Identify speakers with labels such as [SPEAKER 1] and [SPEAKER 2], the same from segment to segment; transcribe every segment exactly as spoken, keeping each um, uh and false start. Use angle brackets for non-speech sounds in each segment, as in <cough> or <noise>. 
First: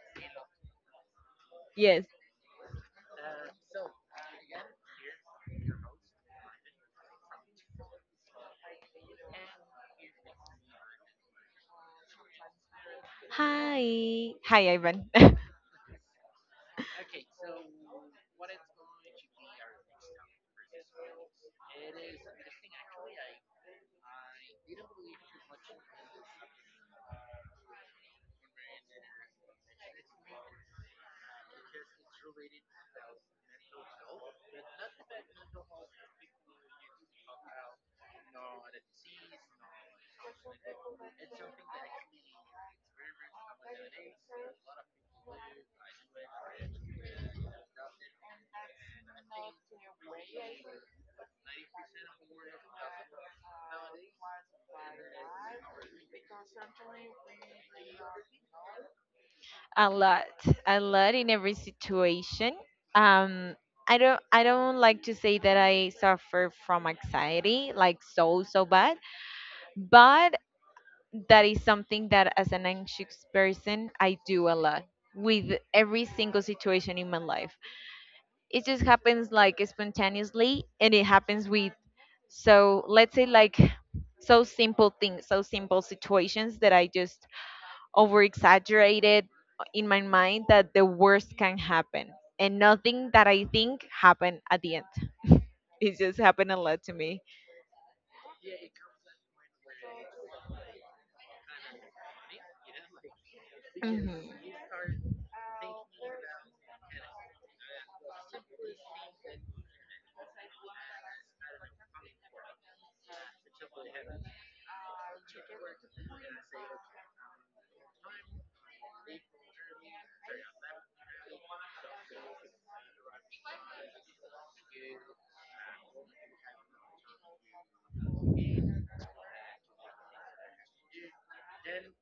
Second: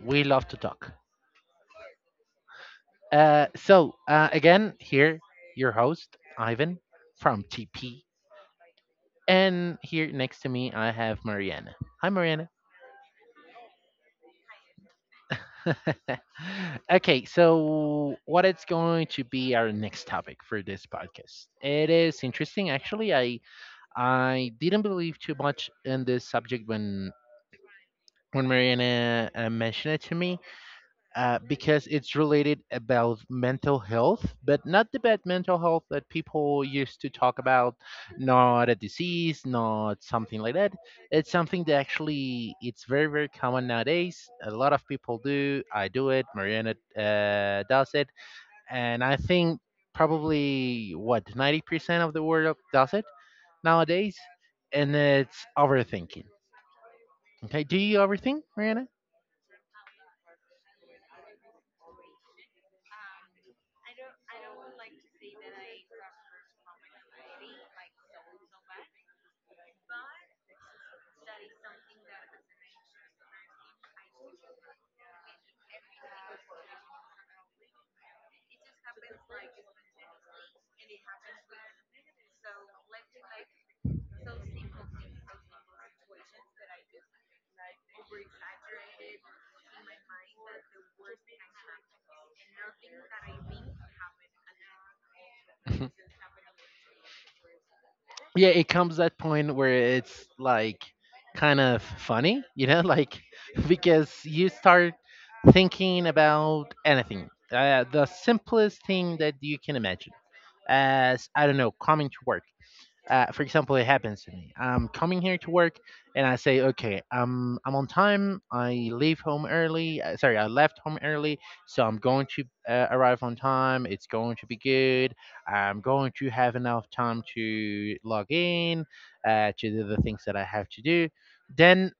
[SPEAKER 1] we love to talk.
[SPEAKER 2] Yes.
[SPEAKER 1] Uh, so uh, again, here your host Ivan from T P, and here next to me I have Mariana. Hi, Mariana.
[SPEAKER 2] Hi. Hi, Ivan. <laughs>
[SPEAKER 1] <laughs> okay, so what it's going to be our next topic for this podcast? It is interesting, actually. I I didn't believe too much in this subject when when Mariana uh, mentioned it to me, uh, because it's related about mental health, but not the bad mental health that people used to talk about, not a disease, not something like that. It's something that actually it's very very common nowadays. A lot of people do. I do it. Mariana uh, does it, and I think probably what ninety percent of the world does it nowadays, and it's overthinking. Okay, do you overthink, Mariana?
[SPEAKER 2] A lot. A lot in every situation. Um I don't I don't like to say that I suffer from anxiety like so so bad, but that is something that as an anxious person I do a lot with every single situation in my life. It just happens like spontaneously, and it happens with so, let's say, like so simple things, so simple situations that I just over exaggerated in
[SPEAKER 1] <laughs>
[SPEAKER 2] my mind that the worst can happen. And nothing that I think happened at the end.
[SPEAKER 1] Mhm.
[SPEAKER 2] It just happened a lot to me.
[SPEAKER 1] yeah it comes that point where it's like kind of funny you know like <laughs> because
[SPEAKER 2] Mhm.
[SPEAKER 1] you start thinking about anything uh, the simplest thing that you can imagine as I don't know, coming to work, uh, for example. It happens to me. I'm coming here to work, and I say, okay, I'm I'm on time. I leave home early. uh, Sorry, I left home early, so I'm going to uh, arrive on time. It's going to be good. I'm going to have enough time to log in, uh, to do the things that I have to do. Then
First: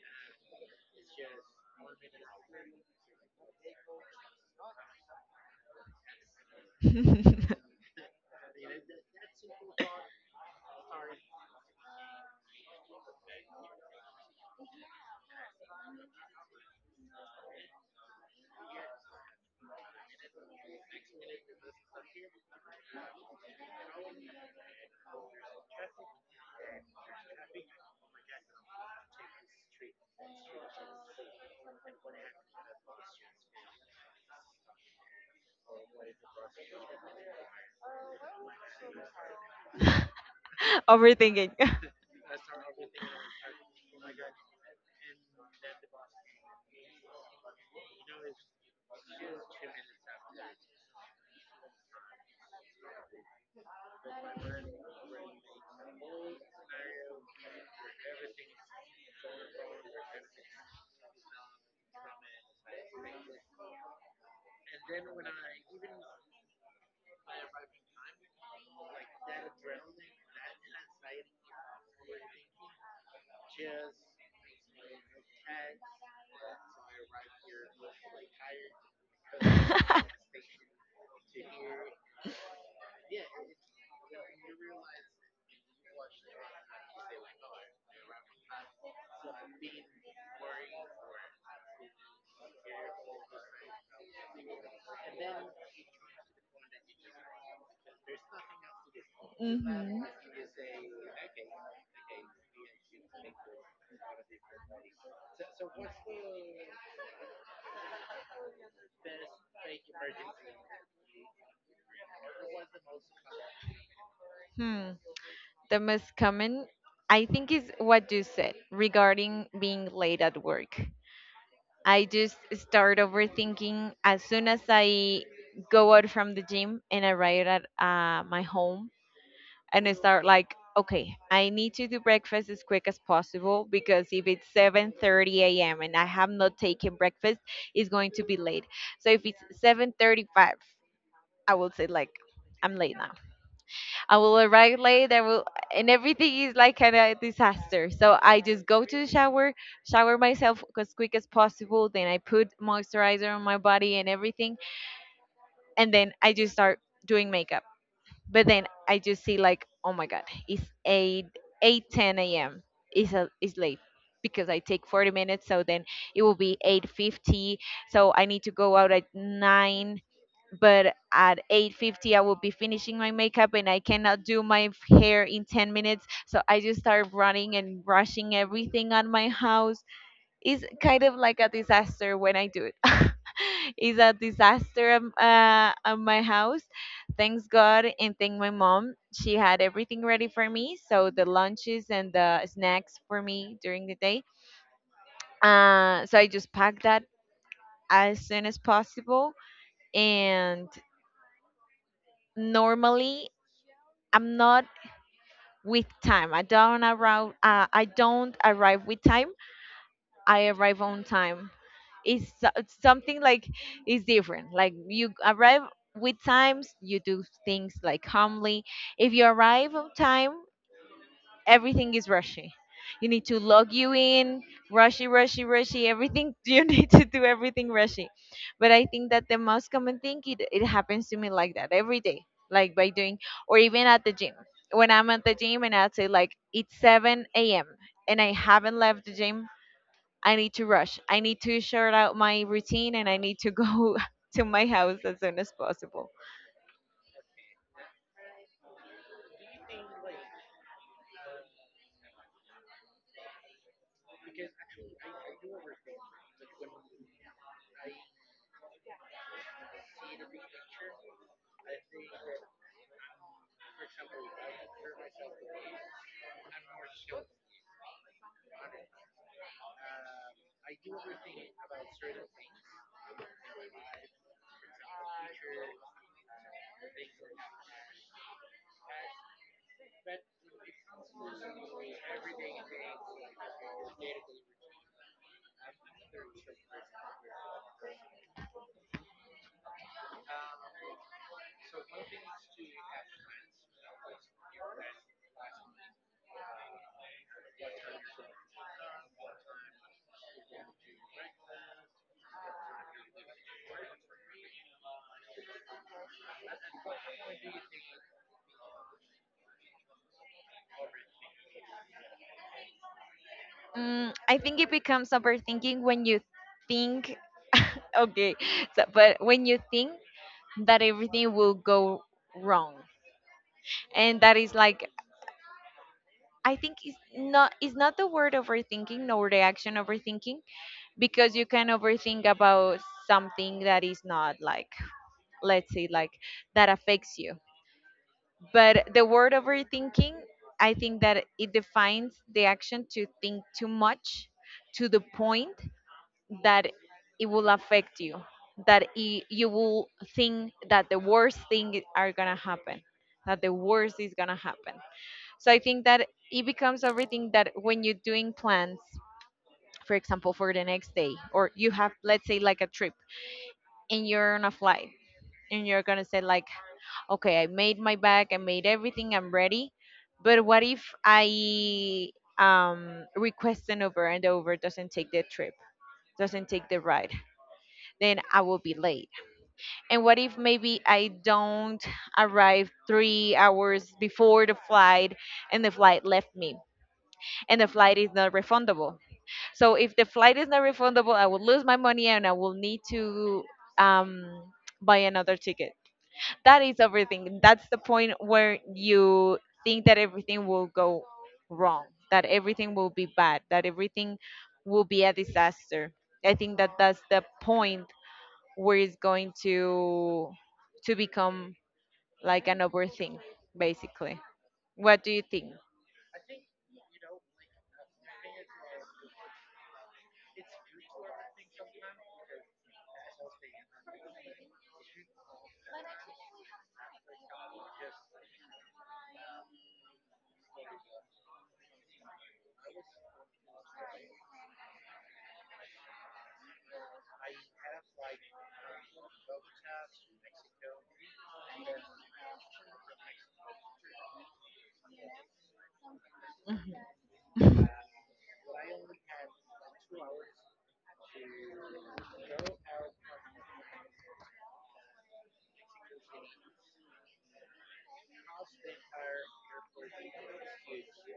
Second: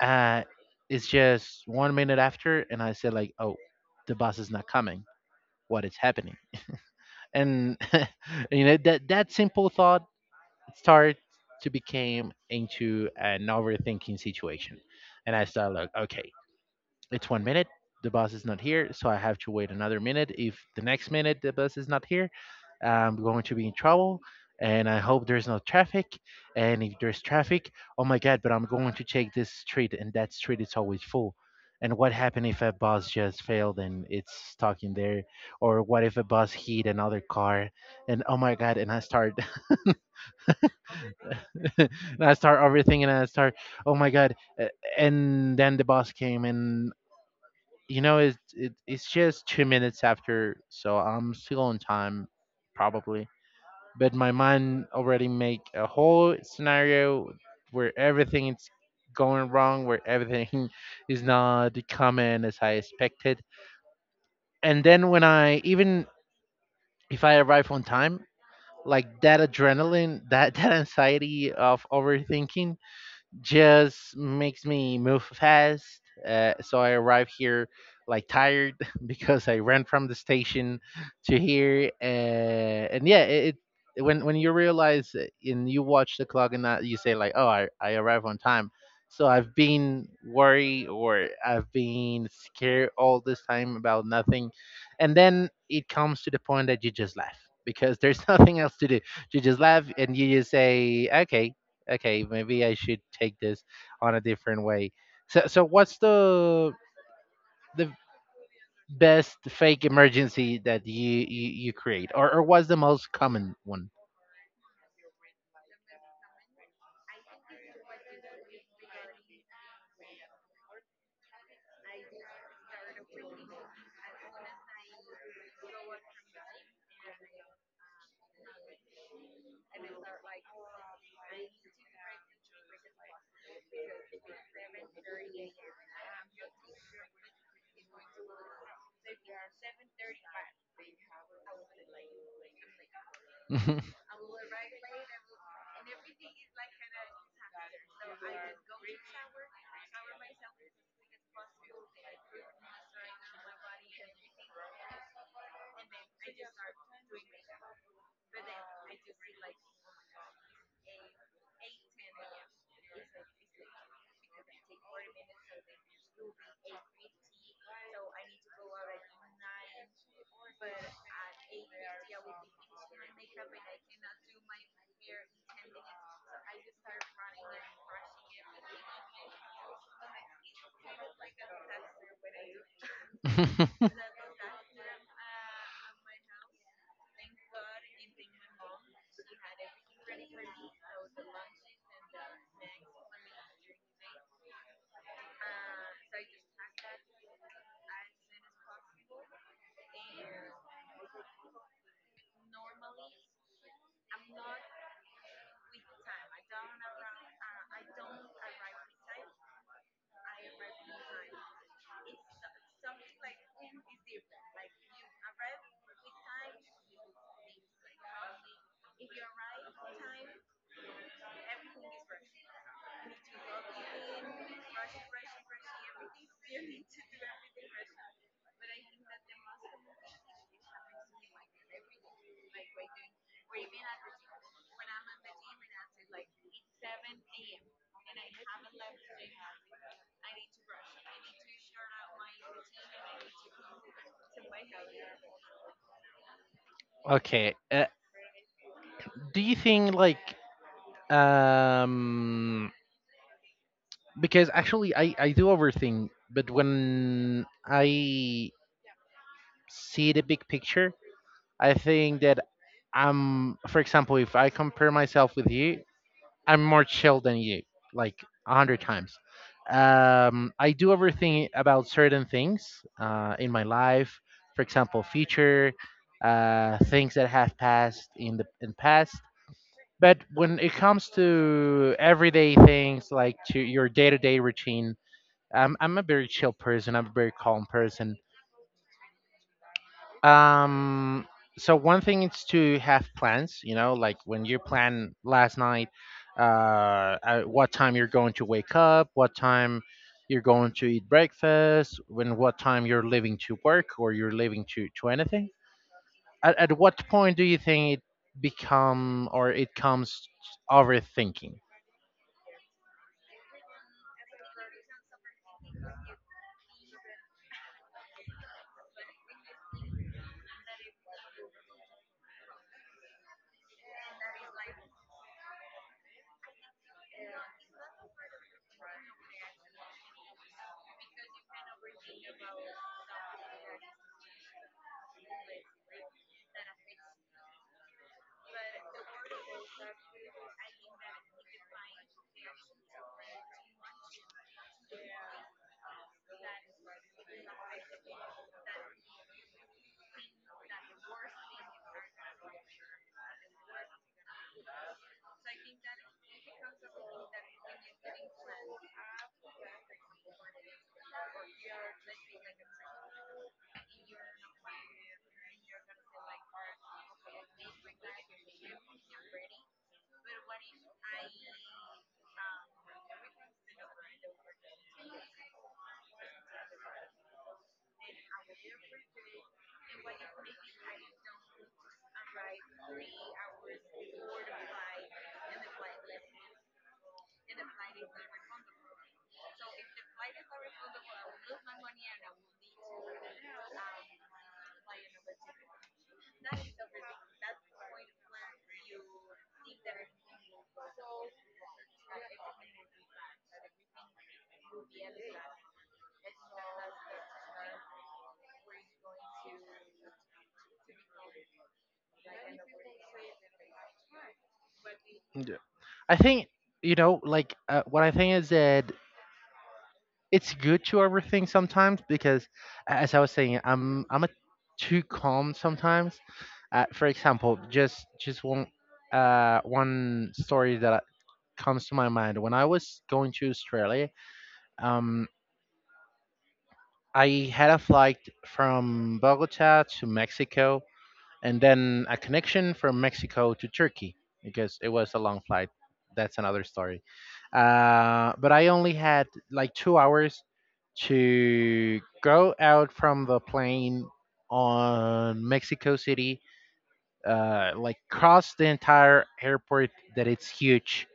[SPEAKER 1] uh, it's just one minute after, and I say like, oh, the bus is not coming. What is happening?
[SPEAKER 2] <laughs>
[SPEAKER 1] And <laughs> you know that that simple thought start to became into an overthinking situation. And I start like, okay, it's one minute, the bus is not here, so I have to wait another minute. If the next minute the bus is not here, I'm going to be in trouble. And I hope there's no traffic. And if there's traffic, oh my god, but I'm going to take this street and that street is always full. And what happened if a bus just failed and it's stuck in there? Or what if a bus hit another car? And oh my god, and I start
[SPEAKER 2] Overthinking.
[SPEAKER 1] <laughs> and I start everything, and I start, oh my god! uh, And then the boss came, and you know, it, it it's just two minutes after, so I'm still on time, probably. But my mind already make a whole scenario where everything is going wrong, where everything <laughs> is not coming as I expected. And then when I even if I arrive on time, like that adrenaline, that <laughs> that anxiety of overthinking just makes me move fast. Uh, so I arrive here like tired <laughs> because I ran from the station to here, uh, and yeah, it, it when when you realize it
[SPEAKER 2] <laughs>
[SPEAKER 1] and you watch the clock and that you say like, oh, I I arrive on time. So I've been worried or I've been scared all this time about nothing, and then it comes to the point that you just laugh because there's <laughs> nothing else to do. You just laugh and you just say, okay, okay, maybe I should take this on a different way. So, so what's the the best fake emergency that you you, you create, or or what's the most common one?
[SPEAKER 2] Hmm. The most common, I think, is what you said regarding being late at work. I just start overthinking as soon as I go out from the gym and arrive at uh, my home. And I start like, okay, I need to do breakfast as quick as possible, because if it's seven thirty a m and I have not taken breakfast, it's going to be late. So if it's seven thirty-five, I will say like I'm late now.
[SPEAKER 1] <laughs>
[SPEAKER 2] I will arrive late. I will, and everything is like kind of a disaster. So I just go to the shower, shower myself as quick as possible. Then I put moisturizer on my body and everything, and then I just start doing makeup, but then I just see like, oh my god, it's 8 eight ten a m. It's a, it's late because I take forty minutes, so then it will be eight fifty. So I need to go out at nine, but at eight fifty I will be finishing my makeup and I cannot do my hair in ten minutes. So I just start running and brushing everything on my house. It's kind of like a disaster when I do it. <laughs> It's a disaster um, uh, at my house. Thanks God, and thank my mom. She had everything ready for me, so the lunches and the snacks for me during the day. Uh, so I just pack that as soon as possible. And normally, I'm not with time. I don't arrive. Uh, I don't arrive with time. I arrive on time. It's so- it's something like it's different. Like you arrive with times, you do things like calmly. If you arrive on time, everything is rushy. You need to log you in, rushy, rushy, rushy, everything. <laughs> You need to do everything rushy. But I think that the most common thing, it, it happens to me like that every day, like by doing, or even at the gym, when I'm at the gym and I say like it's seven a.m. and I haven't left the gym, I need to rush. I need to sort out my routine and I need to go <laughs> to my house as soon as possible.
[SPEAKER 1] okay, uh, do you think like um because actually I I do overthink, but when I see the big picture, I think that I'm for example, if I compare myself with you, I'm more chill than you, like a hundred times. Um, I do overthink about certain things uh, in my life. For example, future uh, things that have passed in the in past. But when it comes to everyday things, like to your day-to-day routine, um, I'm a very chill person. I'm a very calm person. Um, so one thing is to have plans, you know, like when you plan last night, uh, at what time you're going to wake up, what time you're going to eat breakfast, when what time you're leaving to work or you're leaving to to anything. At, at what point do you think it become or it comes overthinking?
[SPEAKER 2] Mm, I think it becomes overthinking when you think, <laughs> okay, so, but when you think that everything will go wrong. And that is like, I think it's not, it's not the word overthinking nor the action overthinking, because you can overthink about something that is not like, let's say, like that affects you. But the word overthinking, I think that it defines the action to think too much, to the point that it will affect you, that i- you will think that the worst thing are gonna happen, that the worst is gonna happen. So I think that it becomes everything, that when you're doing plans, for example, for the next day, or you have, let's say, like a trip, and you're on a flight, and you're gonna say like, okay, I made my bag, I made everything, I'm ready. But what if I um, request an Uber and the Uber doesn't take the trip, doesn't take the ride? Then I will be late. And what if maybe I don't arrive three hours before the flight, and the flight left me, and the flight is not refundable? So if the flight is not refundable, I will lose my money and I will need to um, buy another ticket. That is overthinking. That's the point where you think that everything will go wrong, that everything will be bad, that everything will be a disaster. I think that that's the point where it's going to to become like an overthink, basically. What do you think?
[SPEAKER 1] Yeah. I think you know, like uh, what I think is that it's good to overthink sometimes because a- as I was saying I'm I'm a too calm sometimes, uh, for example. Just just one uh one story that I- comes to my mind, when I was going to Australia. um I had a flight from Bogota to Mexico and then a connection from Mexico to Turkey because it was a long flight. That's another story. Uh, but I only had like two hours to go out from the plane on Mexico City, uh, like cross the entire airport that it's huge,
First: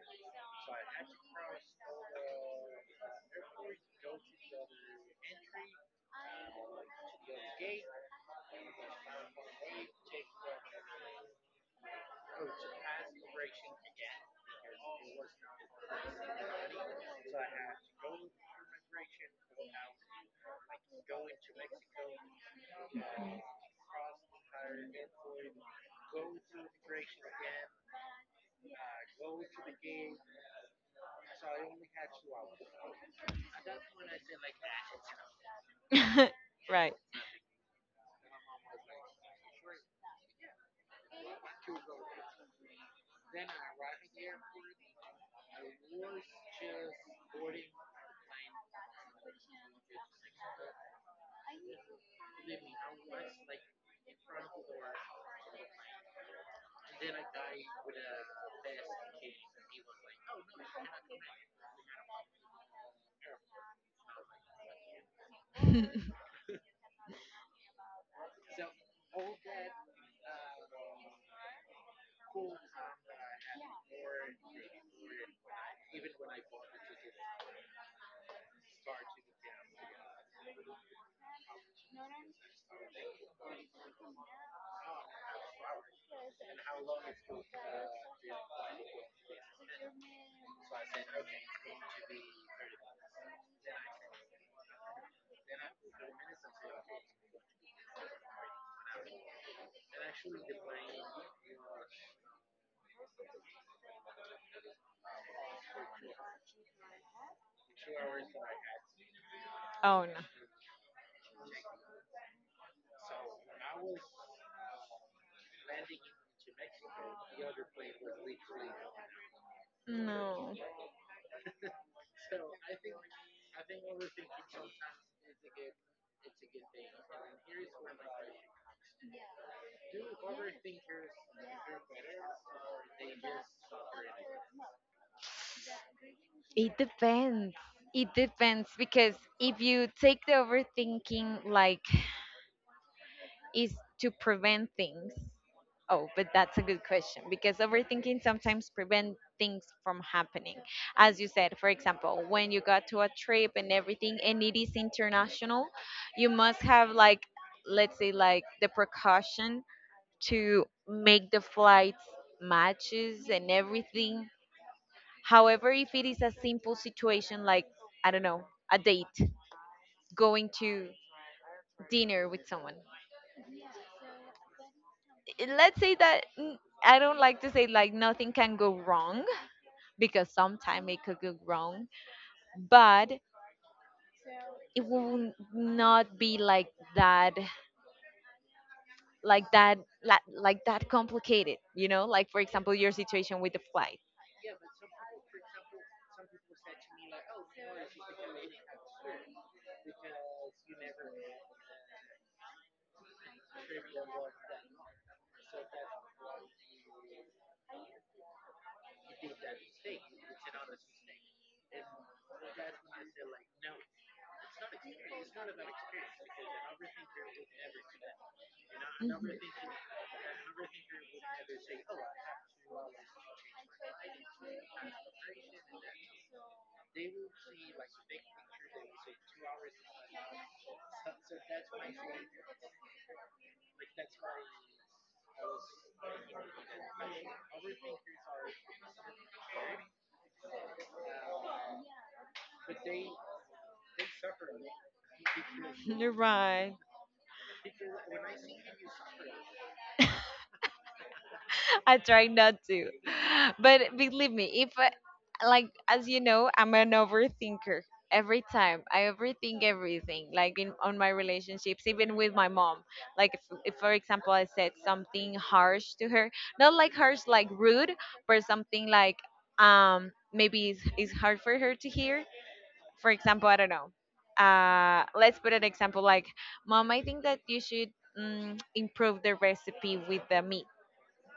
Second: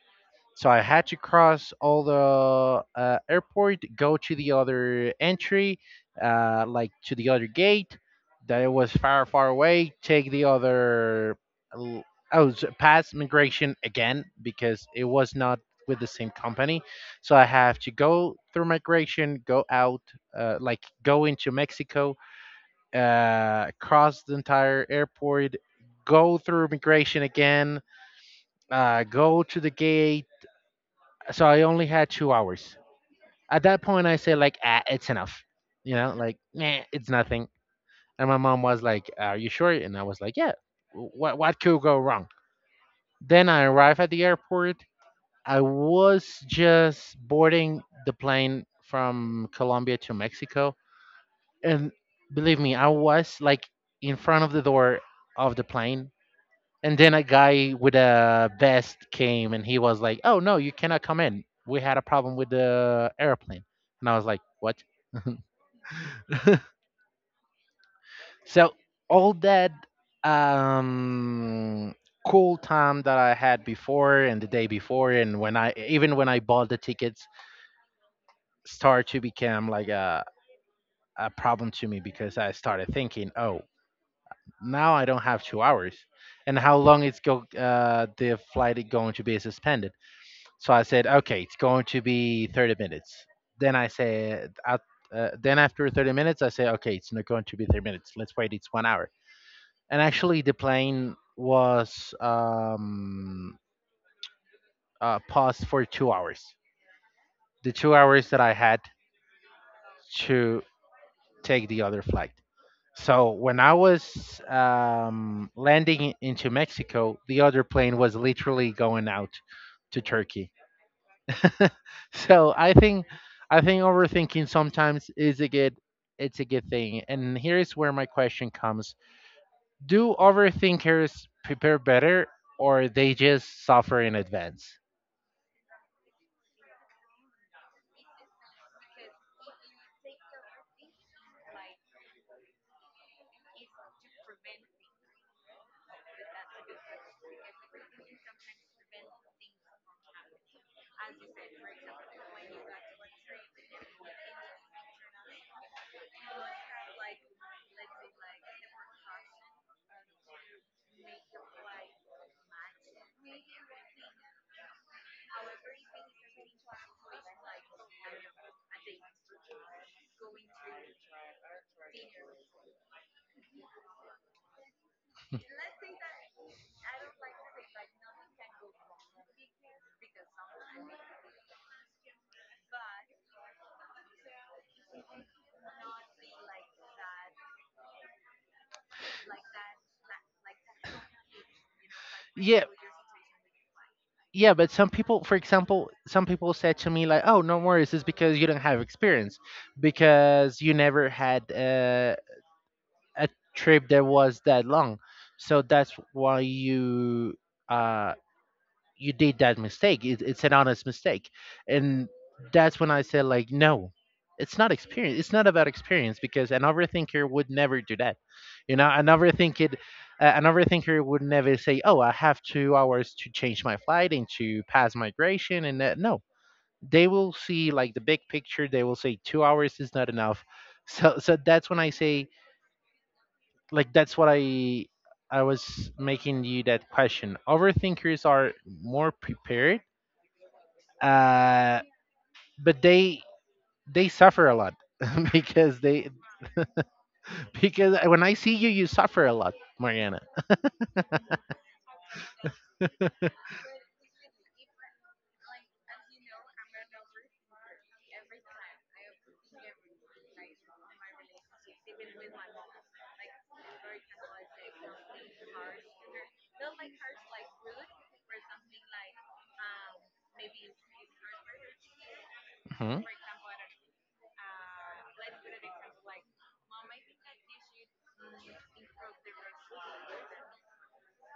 [SPEAKER 1] so I had to cross all the uh, airport, go to the other entry, uh, like to the other gate that it was far, far away, take the other, l- oh, s- pass migration again because it was not with the same company. So I have to go through migration, go out, uh, like go into Mexico, uh, cross the entire airport, go through migration again, uh, go to the gate, so I only had two hours. At that point, I said like, ah, it's enough. You know, like,
[SPEAKER 2] <laughs>
[SPEAKER 1] nah,
[SPEAKER 2] Right.
[SPEAKER 1] it's nothing. And my mom was like, "Are you sure?" And I was like, "Yeah. What what could go wrong?" Then I arrived at the airport. I was just boarding the plane from Colombia to Mexico, and believe me, I was like in front of the door of the plane, and then a guy with a vest came and he was like, "Oh no, you cannot come in. We had a problem with the airplane." And I was like, "What?" <laughs> so all that um cool time that I had before and the day before and when I even when I bought the tickets start to become like a a problem to me, because I started thinking, "Oh, now I don't have two hours." And how long is go uh, the flight is going to be suspended? So I said, okay, it's going to be thirty minutes. Then I said, at, uh, then after thirty minutes, I said, okay, it's not going to be thirty minutes. Let's wait. It's one hour. And actually, the plane was um, uh, paused for two hours. The two hours that I had
[SPEAKER 2] Oh
[SPEAKER 1] to take the other flight. So when I was um, landing into Mexico, the other plane was literally going out to Turkey.
[SPEAKER 2] no. No.
[SPEAKER 1] <laughs> so I think I think overthinking sometimes is a good it's a good thing. And here is where my question comes. Do overthinkers prepare better or they just suffer in advance?
[SPEAKER 2] It depends. It depends because if you take the overthinking like is to prevent things. Oh, but that's a good question, because overthinking sometimes prevent things from happening. As you said, for example, when you got to a trip and everything and it is international, you must have like, let's say, like the precaution to make the flights matches and everything. However, if it is a simple situation like, I don't know, a date, going to dinner with someone, let's say that mm, I don't like to say like nothing can go wrong, because sometimes it could go wrong, but it will not be like that, like that, like, like that complicated, you know? Like for
[SPEAKER 1] Yeah,
[SPEAKER 2] example, your situation with the flight.
[SPEAKER 1] yeah, but some people, for example, some people said to me like, "Oh, no worries, it's because you don't have experience, because you never had uh, a trip that was that long, so that's why you uh, you did that mistake. It, it's an honest mistake, and that's when I said like, no, it's not experience. It's not about experience because an overthinker would never do that. You know, an
[SPEAKER 2] Mhm.
[SPEAKER 1] overthinker, uh, an overthinker would never say, oh, I have two hours to change my flight and to pass migration, and that. No, they will see like the big picture. They will say two hours is not enough. <laughs> So, so that's when I say like that's what I I was making you that question. Overthinkers are more prepared uh, but they they suffer a lot <laughs> because
[SPEAKER 2] <laughs>
[SPEAKER 1] they
[SPEAKER 2] You're right.
[SPEAKER 1] because when I see you, you suffer a lot, Mariana.
[SPEAKER 2] I try not to. <laughs> But believe me, if I- like as you know, I'm an overthinker. Every time I overthink everything, like in on my relationships, even with my mom. Like if, if for example I said something harsh to her, not like harsh like rude, but something like um maybe it's, it's hard for her to hear.
[SPEAKER 1] Mhm.
[SPEAKER 2] For example, I don't know. Uh, let's put an example like, mom, I think that you should mm, improve the recipe with the meat.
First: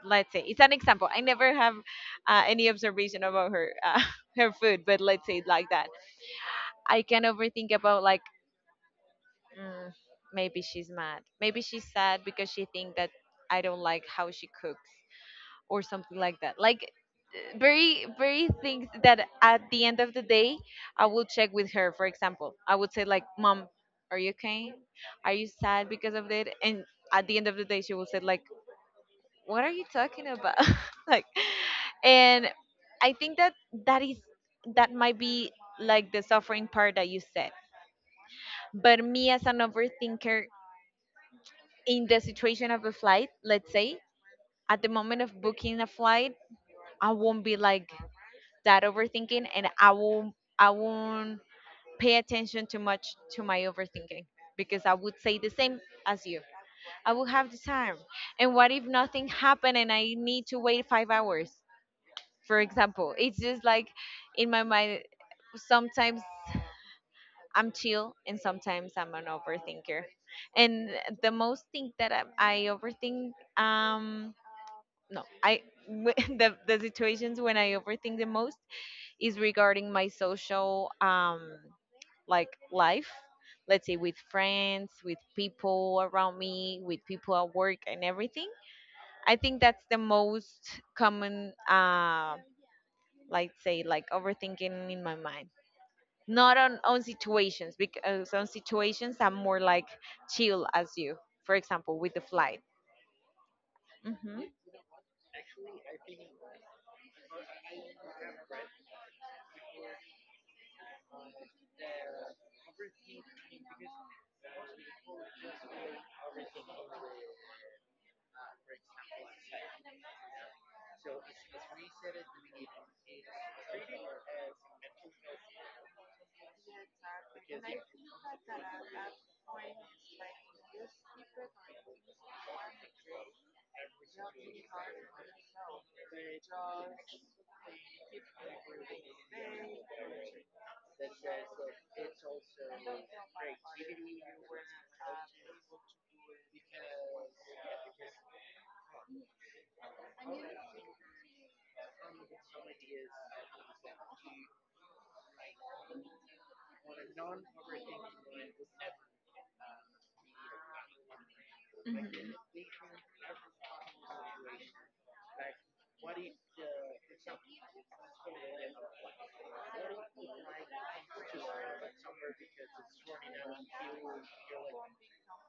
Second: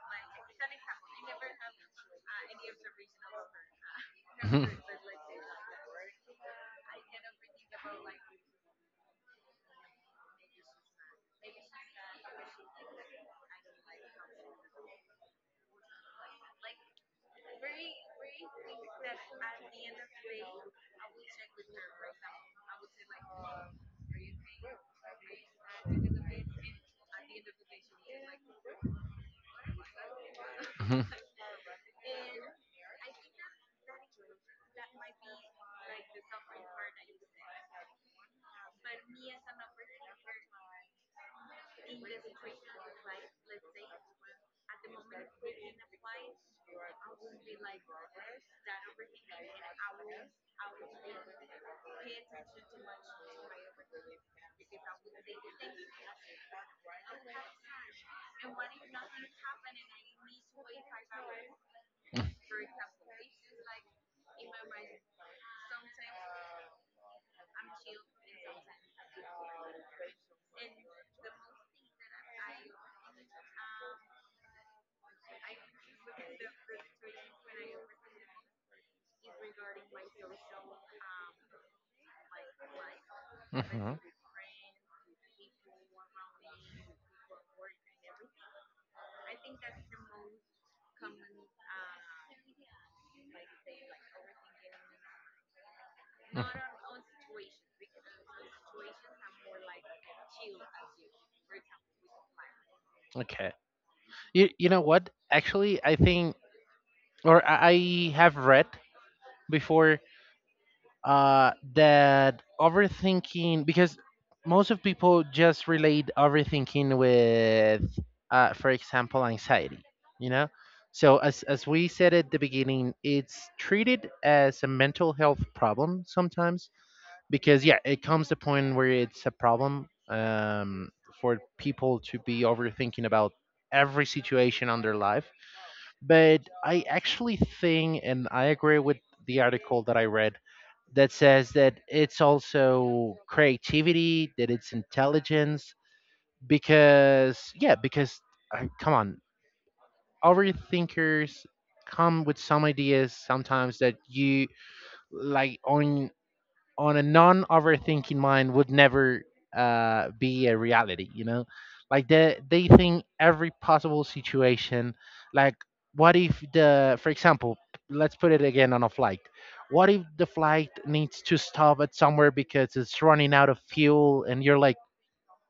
[SPEAKER 2] Let's say it's an example. I never have uh, any observation about her uh, <laughs> her
[SPEAKER 1] Mhm.
[SPEAKER 2] food, but let's say it like that. I can overthink about like, mm, maybe she's mad, maybe she's sad because she think that I don't like how she cooks or something like that, like uh, very very things that at the end of the day I will check with her. For example, I would say like, mom, are you okay, are you sad because of that? And at the end of the day she will say like, what are you talking about?
[SPEAKER 1] Mhm.
[SPEAKER 2] <laughs> Like, and I think that that is, that might be like the suffering part that you said. But me as an overthinker, in the situation of a flight, let's say, at the moment of booking a flight, I won't be like that overthinking, and i won't i won't pay attention too much to my overthinking, because I would say the same as you. I will have the time, and what if nothing happened and I need to wait five hours,
[SPEAKER 1] <laughs>
[SPEAKER 2] for example. It's just like in my mind sometimes I'm chill and sometimes I'm an overthinker. And the most thing that i, I overthink, um no I <laughs> the, the situations when I overthink the most is regarding my social um like life, let's say, with friends, with people around me, with people at work and everything. I think that's the most common uh like say like overthinking in my mind, not on on situations, because on situations I'm more like chill as you. For example, with the flight.
[SPEAKER 1] Okay.
[SPEAKER 2] Hmm.
[SPEAKER 1] You you know what? Actually, I think or I I have read before uh that overthinking because most of people just relate overthinking with uh for example anxiety, you know? So as as we said at the beginning, it's treated as a mental health problem sometimes because yeah it comes to a point where it's a problem, um, for people to be overthinking about every situation on their life. But I actually think and I agree with the article that I read that says that it's also creativity, that it's intelligence, because yeah, because I, come on, overthinkers come with some ideas sometimes that you like on on a non overthinking mind would never uh, be a reality, you know? Like they they think every possible situation, like what if the for example, let's put it again on a flight. What if the flight needs to stop at somewhere because it's running out of fuel and you're like,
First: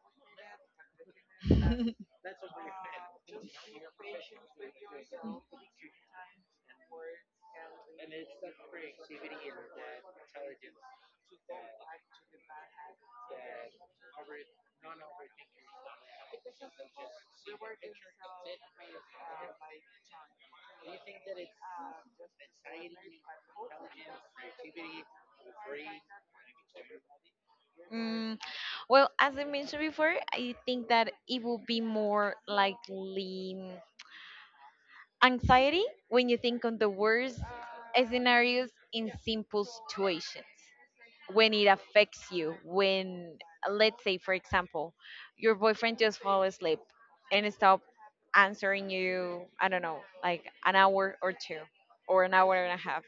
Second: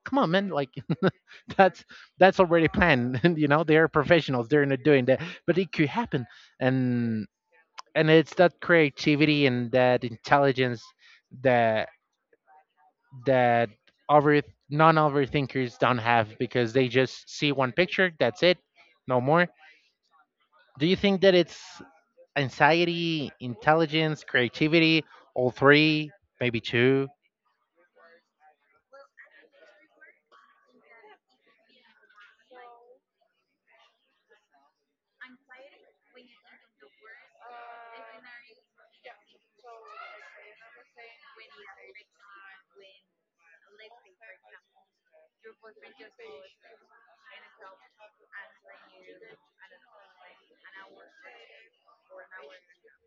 [SPEAKER 1] come on man, like <laughs> that's that's already planned. <laughs> And you know, they're professionals, they're not doing that. But it could happen. And and it's that creativity and that intelligence that that over non-overthinkers don't have because they just see one picture, that's it, no more. Do you think that it's anxiety, intelligence, creativity, all three, maybe two?
[SPEAKER 2] Mm, well, as I mentioned before, I think that it will be more likely mm, anxiety, when you think on the worst scenarios in simple situations, when it affects you, when, let's say, for example, your boyfriend just fall asleep and stop answering you, I don't know, like an hour or two, or an hour and a half,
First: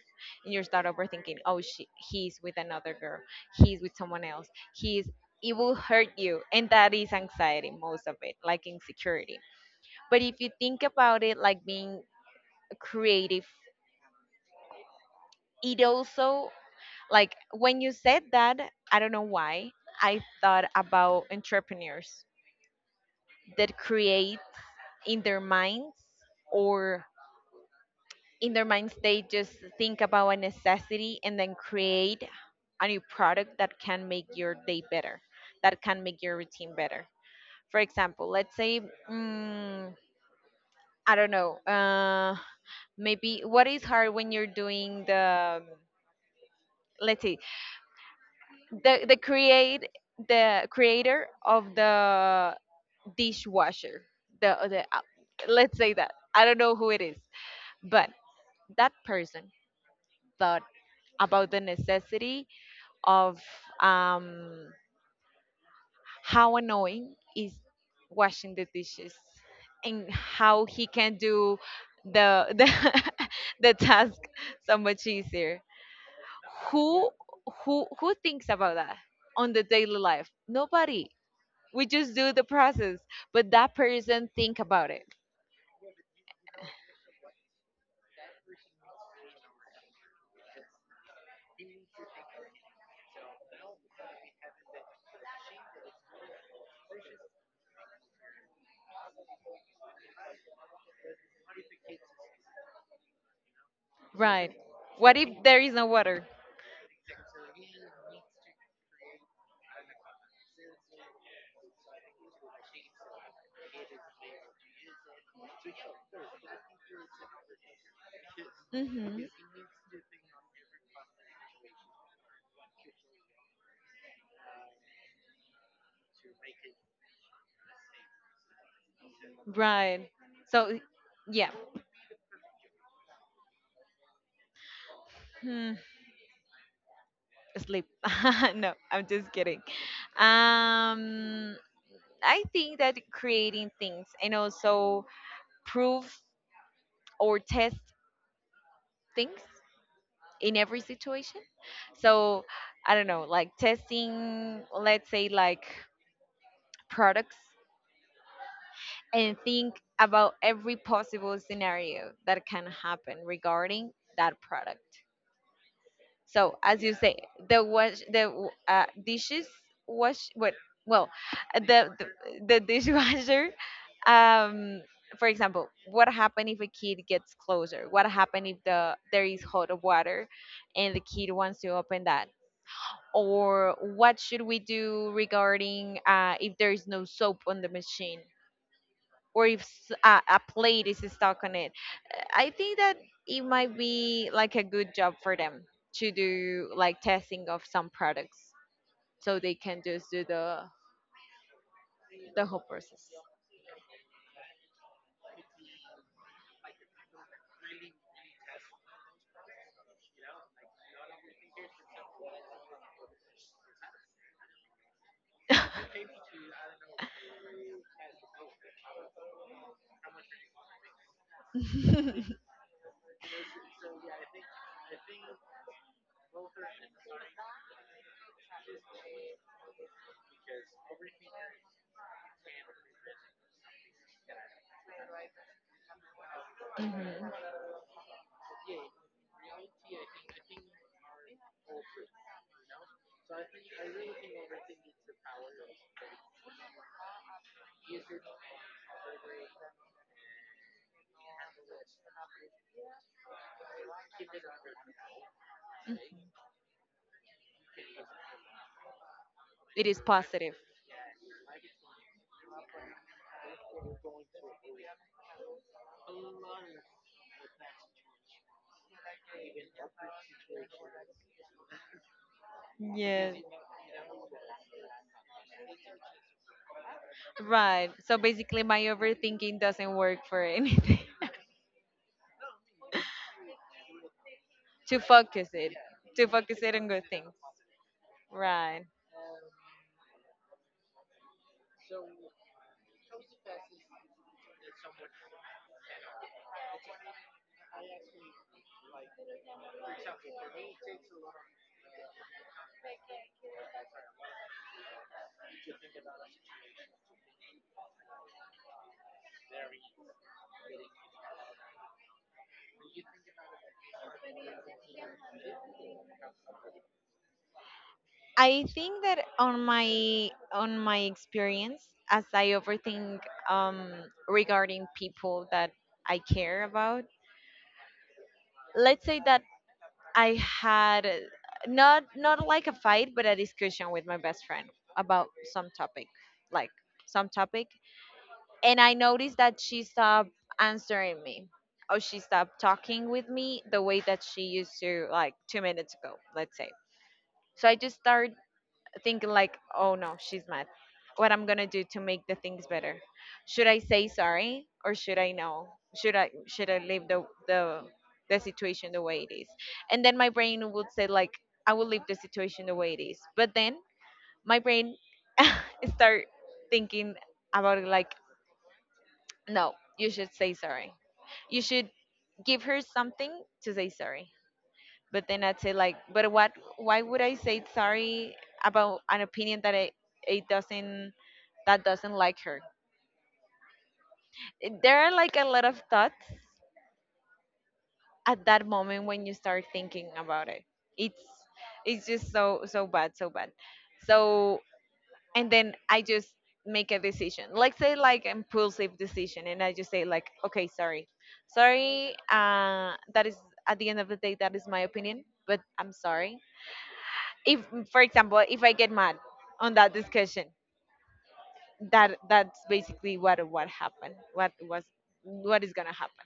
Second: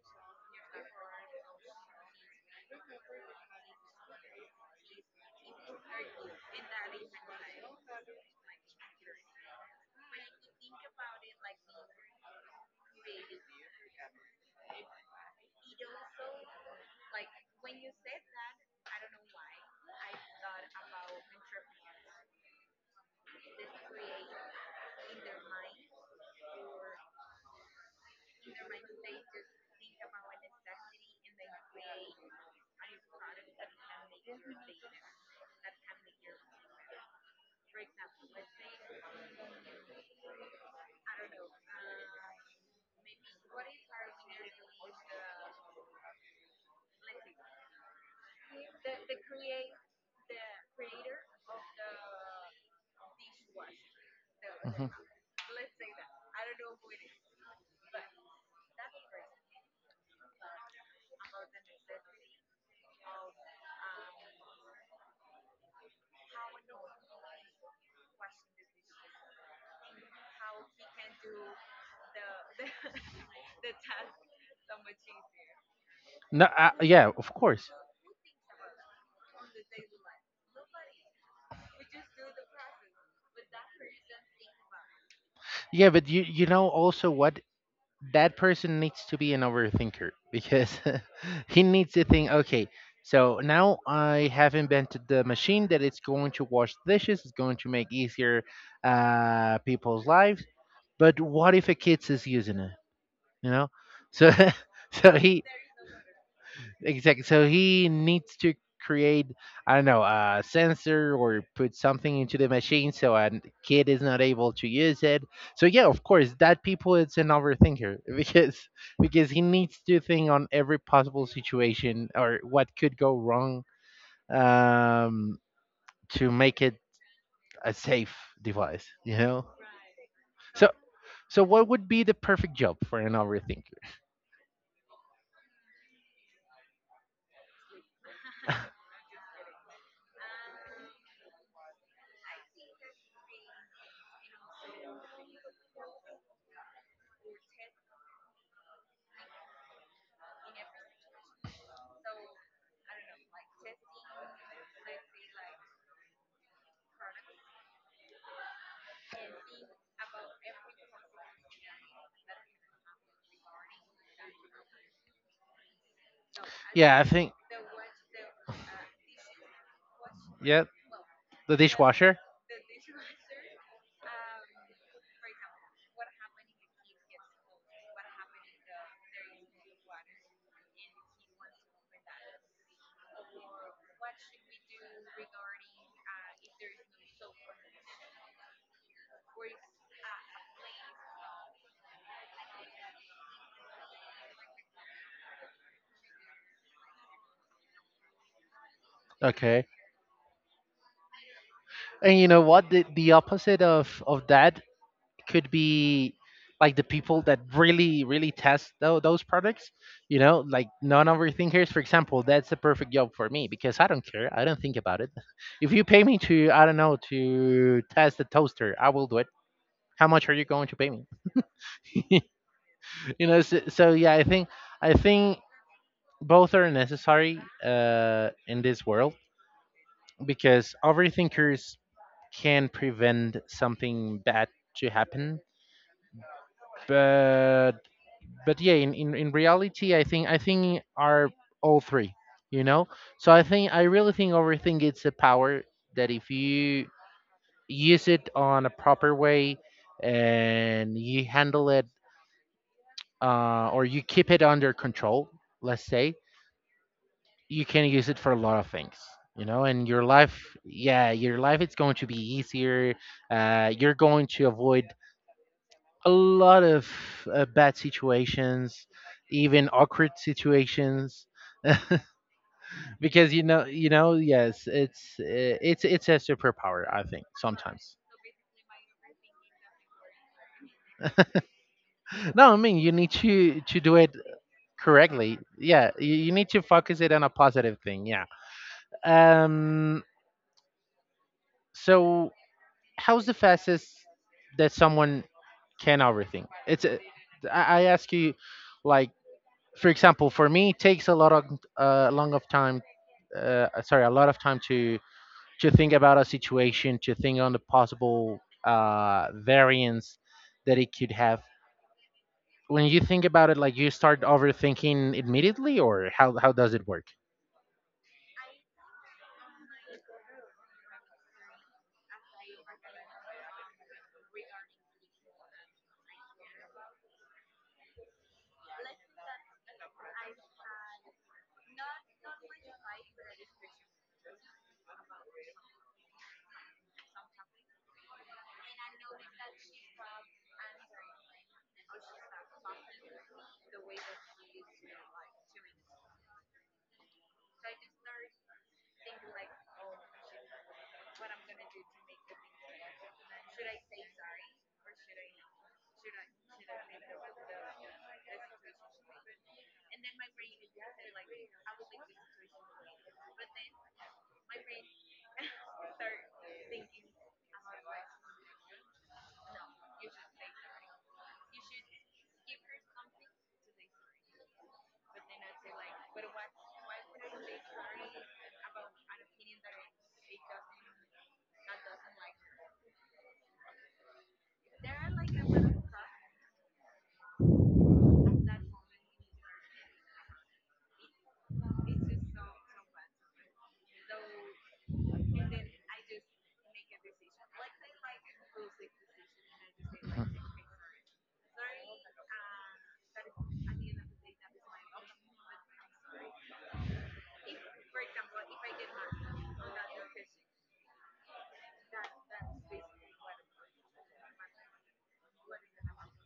[SPEAKER 2] and you start overthinking, oh she, he's with another girl, he's with someone else, he's, it will hurt you. And that is anxiety most of it, like insecurity. But if you think about it like being creative, it also, like when you said that, I don't know why, I thought about entrepreneurs that create in their minds, or in their minds they just think about a necessity and then create a new product that can make your day better, that can make your routine better. For example, let's say, mm, I don't know, uh, maybe what is hard when you're doing the, let's see, the the create the creator of the dishwasher, the the
[SPEAKER 1] Mhm.
[SPEAKER 2] uh, let's say that I don't know who it is, but that person thought about the necessity of um how annoying is washing the dishes, and how he can do the the <laughs> the task so much easier.
[SPEAKER 1] No, uh,
[SPEAKER 2] who
[SPEAKER 1] yeah, of course.
[SPEAKER 2] who who thinks about that on the daily life? Nobody. We just do the process, but that person think about it.
[SPEAKER 1] Yeah, but you you know also what, that person needs to be an overthinker because <laughs> he needs to think, okay, so now I have invented the machine that it's going to wash dishes, it's going to make easier uh, people's lives, but what if a kid is using it, you know? So
[SPEAKER 2] Right.
[SPEAKER 1] <laughs> so
[SPEAKER 2] What if
[SPEAKER 1] he—
[SPEAKER 2] there is no water?
[SPEAKER 1] Exactly. So he needs to create, I don't know, a sensor or put something into the machine so a kid is not able to use it. So yeah, of course, that people is an overthinker <laughs> because
[SPEAKER 2] Hmm.
[SPEAKER 1] because he needs to think on every possible situation or what could go wrong, um, to make it a safe device. You know.
[SPEAKER 2] Right.
[SPEAKER 1] So
[SPEAKER 2] So
[SPEAKER 1] so
[SPEAKER 2] yeah.
[SPEAKER 1] what would be the perfect job for an overthinker?
[SPEAKER 2] Hmm, sleep. <laughs> No,
[SPEAKER 1] <laughs>
[SPEAKER 2] I'm just kidding. Um, I think that creating things, and also prove or test things in every situation. So I don't know, like testing, let's say, like products, and think about every possible scenario that can happen regarding that product. So, as you
[SPEAKER 1] Yeah, I
[SPEAKER 2] say,
[SPEAKER 1] think
[SPEAKER 2] the wash, the w- uh, dishes wash, what,
[SPEAKER 1] yeah,
[SPEAKER 2] well,
[SPEAKER 1] the
[SPEAKER 2] the the,
[SPEAKER 1] dishwasher.
[SPEAKER 2] the <laughs> dishwasher. Um, for example, what happen if a kid gets closer? What happen if the there is hot water, and the kid wants to open that? Or what should we do regarding uh, if there is no soap on the machine? Or if s- a, a plate is stuck on it. I think that it might be like a good job for them to do like testing of some products so they
[SPEAKER 1] Okay.
[SPEAKER 2] can just do the
[SPEAKER 1] And you know
[SPEAKER 2] the whole
[SPEAKER 1] what? The
[SPEAKER 2] process.
[SPEAKER 1] the opposite of of that could be like the people that really really test tho- those products. You know, like non-overthinkers. For example, that's the perfect job for me because I don't care. I don't think about it. <laughs> If you pay me to, I don't know, to test the toaster, I will do it. How much are you going to pay me? <laughs>
[SPEAKER 2] Mhm.
[SPEAKER 1] You know. So, so yeah, I think I think both are necessary uh, in this world because overthinkers can prevent something bad to happen,
[SPEAKER 2] <laughs>
[SPEAKER 1] but but yeah, in, in, in reality, i think i think are all three, you know. So i think i really think overthink it's a power that if you use it on a proper way and you handle it, uh, or you keep it under control, let's say, you can use it for a lot of things, you know.
[SPEAKER 2] It
[SPEAKER 1] And
[SPEAKER 2] is
[SPEAKER 1] your
[SPEAKER 2] positive.
[SPEAKER 1] life, yeah, your life it's going to be easier. Uh, you're going to avoid a lot of uh, bad situations, even awkward situations, <laughs> because
[SPEAKER 2] Yes.
[SPEAKER 1] you know, you know, yes, it's uh, it's it's a superpower, I think
[SPEAKER 2] Right.
[SPEAKER 1] sometimes.
[SPEAKER 2] So basically my overthinking doesn't work for anything. <laughs>
[SPEAKER 1] No, I mean, you need to to do it
[SPEAKER 2] To
[SPEAKER 1] correctly,
[SPEAKER 2] focus it.
[SPEAKER 1] yeah, you,
[SPEAKER 2] To
[SPEAKER 1] you need
[SPEAKER 2] focus
[SPEAKER 1] to
[SPEAKER 2] it on
[SPEAKER 1] focus
[SPEAKER 2] good
[SPEAKER 1] it on a
[SPEAKER 2] things.
[SPEAKER 1] positive thing, yeah.
[SPEAKER 2] Right.
[SPEAKER 1] um so how's the fastest that someone can everything? It's a— I I ask you, like for example, for me, it takes a lot of uh, long of time. Uh, sorry, a lot of time to to think about a situation, to think on the possible uh, variance that it could have. When you think about it, like you start overthinking immediately, or how how does it work?
[SPEAKER 2] I think that on my on my experience, as I overthink um, regarding people that I care about, let's say that I had uh, not not like a fight, but a discussion with my best friend about some topic, like some topic, and I noticed that she stopped answering me, or she stopped talking with me the way that she used to like two minutes ago, let's say. So I just start thinking like, oh no, she's mad. What I'm gonna do to make the things better? Should I say sorry or should I know? Should I should I leave the the the situation the way it is? And then my brain would say like, I will leave the situation the way it is. But then my brain <laughs> start thinking about it like, no, you should say sorry. You should give her something to say sorry, but then I'd say like, but what? Why would I say sorry about an opinion that it, it doesn't that doesn't like her? There are like a lot of thoughts at that moment when you start thinking about it. It's it's just so so bad, so bad. So and then I just make a decision. Like say like impulsive decision and I just say like, okay, sorry. Sorry, uh that is, at the end of the day that is my opinion, but I'm sorry if, for example, if I get mad on that discussion, that that's basically what what happened, what was, what is gonna happen.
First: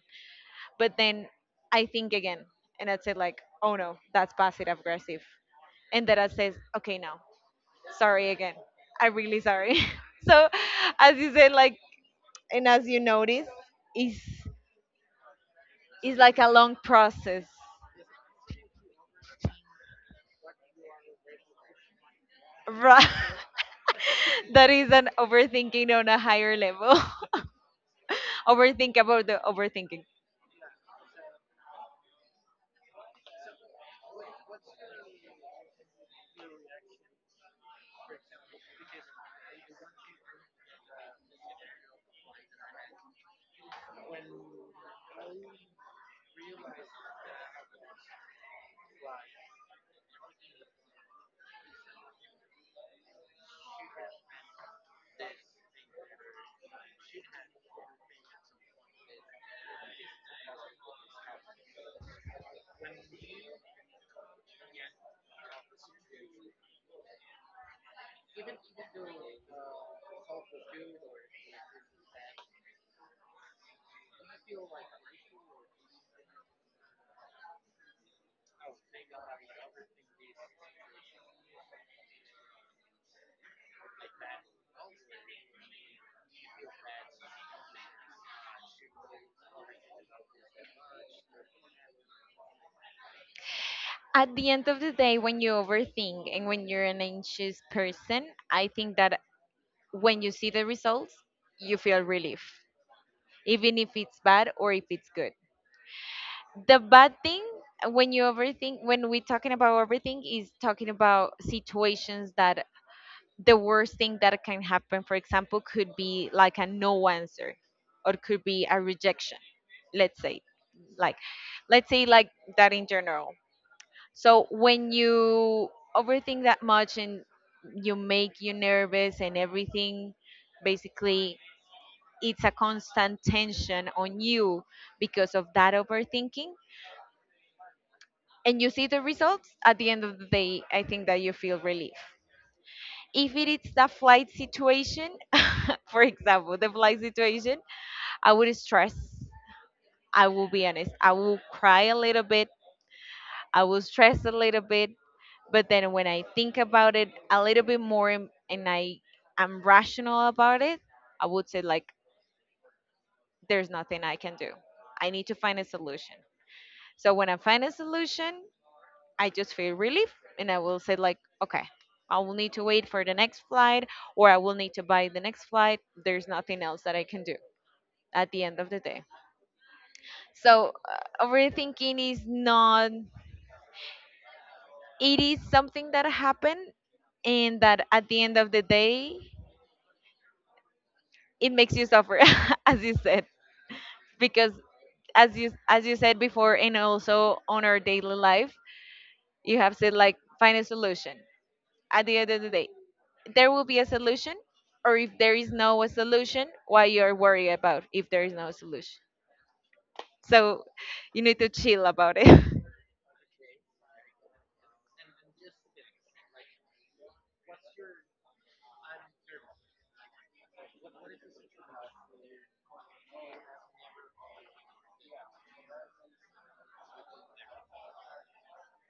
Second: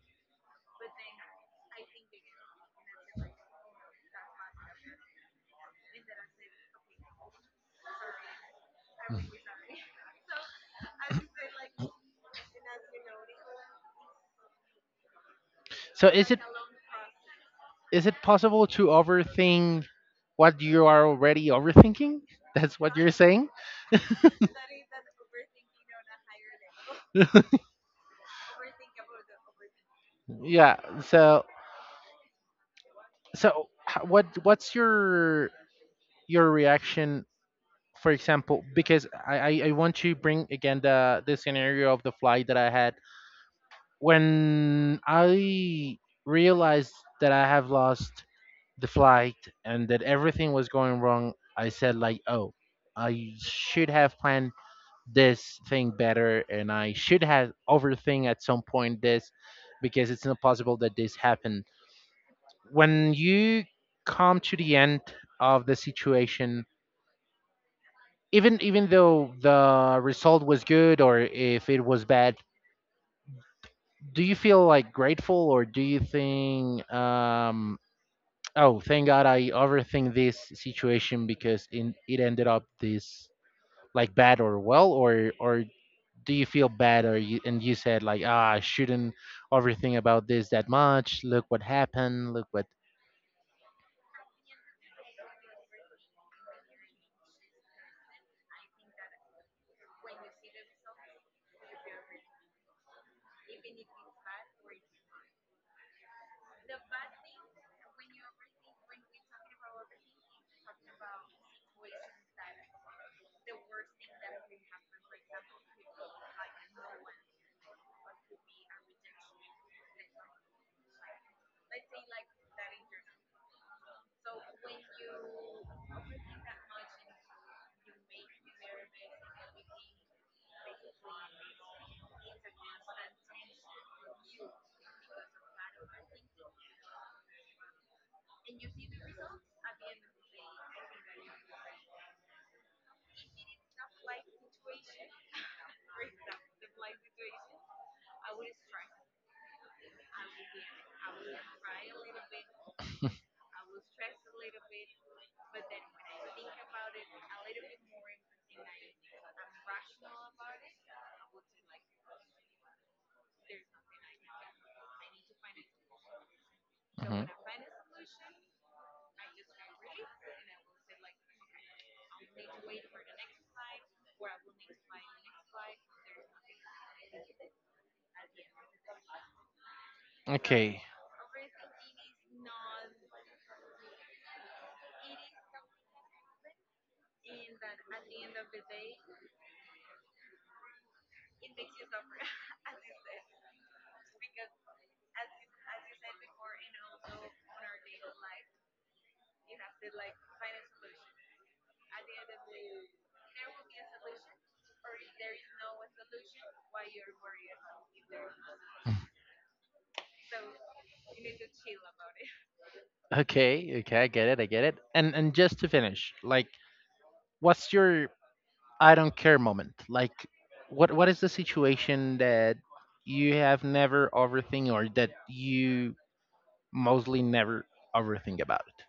[SPEAKER 2] But then I think again and I said like, oh no, that's passive aggressive. And then I says, okay, no, sorry again, I'm really sorry. <laughs> So as you said like, and as you notice, is
[SPEAKER 1] So
[SPEAKER 2] is
[SPEAKER 1] is
[SPEAKER 2] like
[SPEAKER 1] it,
[SPEAKER 2] a long process.
[SPEAKER 1] is it possible to overthink what you are already overthinking? <laughs> That's what
[SPEAKER 2] Right.
[SPEAKER 1] you're saying.
[SPEAKER 2] <laughs> That is an overthinking on a higher level.
[SPEAKER 1] <laughs>
[SPEAKER 2] <laughs> Overthink about the overthinking.
[SPEAKER 1] Yeah. So so h- what what's your your reaction, for example, because I, I, I want to bring again the the scenario of the flight that I had when I realized that I have lost the flight and that everything was going wrong. I said like, oh, I should have planned this thing better, and I should have overthink at some point this because it's not possible that this happened. When you come to the end of the situation, even even though the result was good or if it was bad, do you feel like grateful, or do you think, um oh, thank God I overthink this situation because in, it ended up this like bad or well, or or do you feel bad or you and you said like, ah, I shouldn't overthink about this that much, look what happened, look what—
[SPEAKER 2] At the end of the day when you overthink and when you're an anxious person, I think that when you see the results you feel relief, even if it's bad or if it's good. The bad thing when you overthink, when we're talking about overthink, is talking about situations that the worst thing that can happen, for example, could be like a no answer or could be a rejection. Let's say, like, let's say like, that in general. So when you overthink that much and you make you nervous and everything, basically it's a constant tension on you because of that overthinking. And you see the results at the end of the day, I think that you feel relief. If it is the flight situation, <laughs> for example, the flight situation, I would stress. I will be honest. I will cry a little bit. I will stress a little bit. But then when I think about it a little bit more, and and I am rational about it, I would say like there's nothing I can do. I need to find a solution. So
[SPEAKER 1] Mhm.
[SPEAKER 2] when I find a solution, I just feel relief and I will say like, okay, I will need to wait for the next flight or I will need to buy the next flight. There's nothing else that I can do at the end of the day. So
[SPEAKER 1] Okay.
[SPEAKER 2] uh, overthinking is not, it is something that happened and that at the end of the day it makes you suffer <laughs> as you said, because as you as you said before and also on our daily life, you have said like find a solution. At the end of the day there will be a solution, or if there is no a solution, why you're worried about if there is no solution? So you need to chill about it.
[SPEAKER 1] Okay. Okay. I get it. I get it. And and just to finish, like, what's your I don't care moment? Like, what what is the situation that you have never overthink or that you mostly never overthink about it?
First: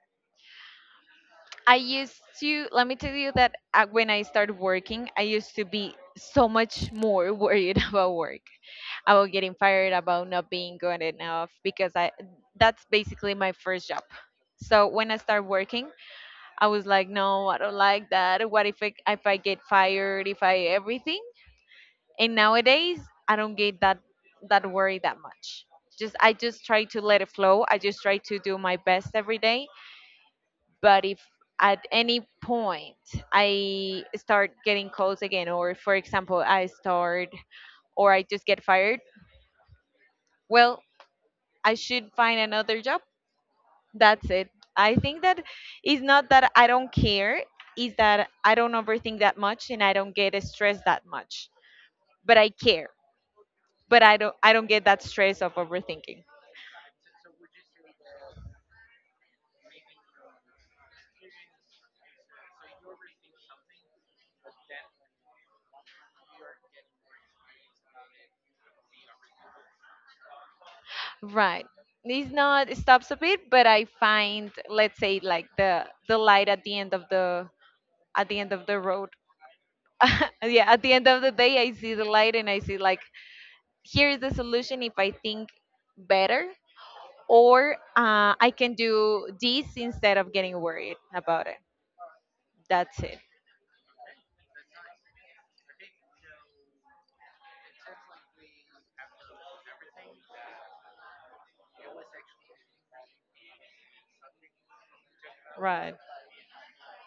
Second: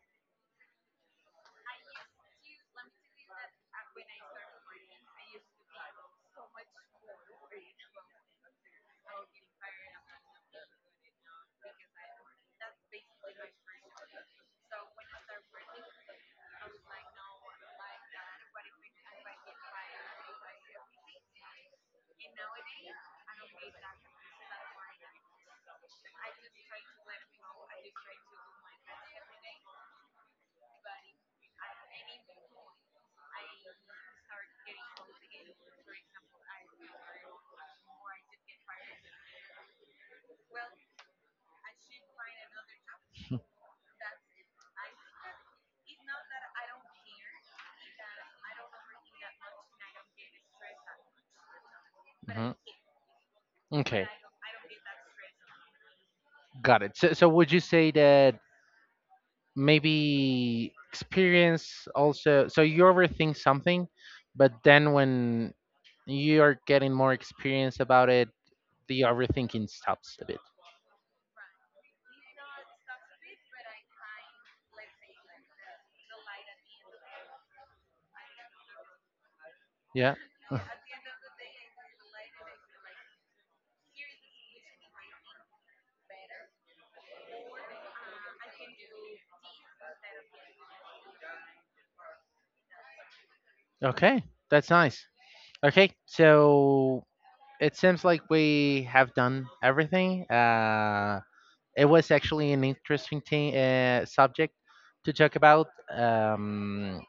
[SPEAKER 2] <laughs> I used to, let me tell you that, uh, when I started working I used to be so much more worried <laughs> about work, about getting fired, about not being good enough, because I, that's basically my first job. So when I start working, I was like, no, I don't like that. What if I, if I get fired? If I everything? And nowadays, I don't get that that worry that much. Just I just try to let it flow. I just try to do my best every day. But if at any point I start getting calls again, or for example, I start, or I just get fired, well, I should find another job. That's it. I think that it's not that I don't care, it's that I don't overthink that much and I don't get stressed that much. But I
[SPEAKER 1] Mhm.
[SPEAKER 2] care.
[SPEAKER 1] Okay,
[SPEAKER 2] But I don't I don't get that stress of overthinking.
[SPEAKER 1] got it. So, so would you say that maybe experience also, so you overthink something but then when you are getting more experience about it, the overthinking stops a bit?
[SPEAKER 2] Right. It's not, it stops a bit, but I find let's say like the the light at the end of the, at the end of the road.
[SPEAKER 1] Yeah.
[SPEAKER 2] <laughs>
[SPEAKER 1] <laughs>
[SPEAKER 2] Yeah, at the end of the day I see the light and I see like here is the solution if I think better, or uh, I can do this instead of getting worried about it. That's it.
[SPEAKER 1] Okay, that's nice. Okay, so it seems like we have done everything, uh it was actually an interesting thing, uh, subject to talk about.
[SPEAKER 2] Right.
[SPEAKER 1] Um,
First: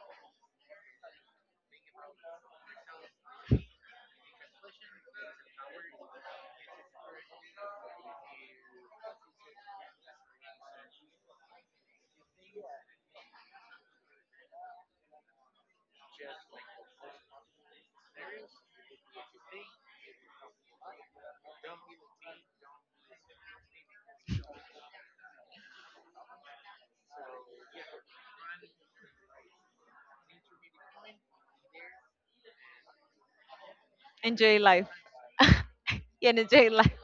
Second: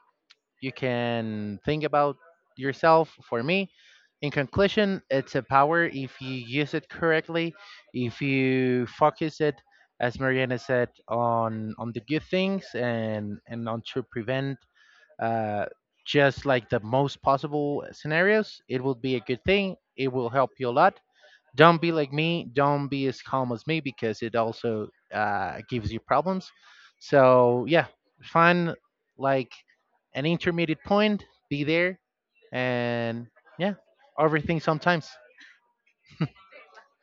[SPEAKER 1] you can think about yourself. For me, in conclusion, it's a power if you use it correctly, if you focus it, as Mariana said, on on the good things, and and on to prevent uh, just like the most possible scenarios. It will be a good thing. It will help you a lot. Don't be like me. Don't be as calm as me because it also uh, gives you problems. So yeah, find like an intermediate point. Be there, and yeah,
[SPEAKER 2] Enjoy
[SPEAKER 1] overthink
[SPEAKER 2] life.
[SPEAKER 1] sometimes.
[SPEAKER 2] <laughs> And enjoy life.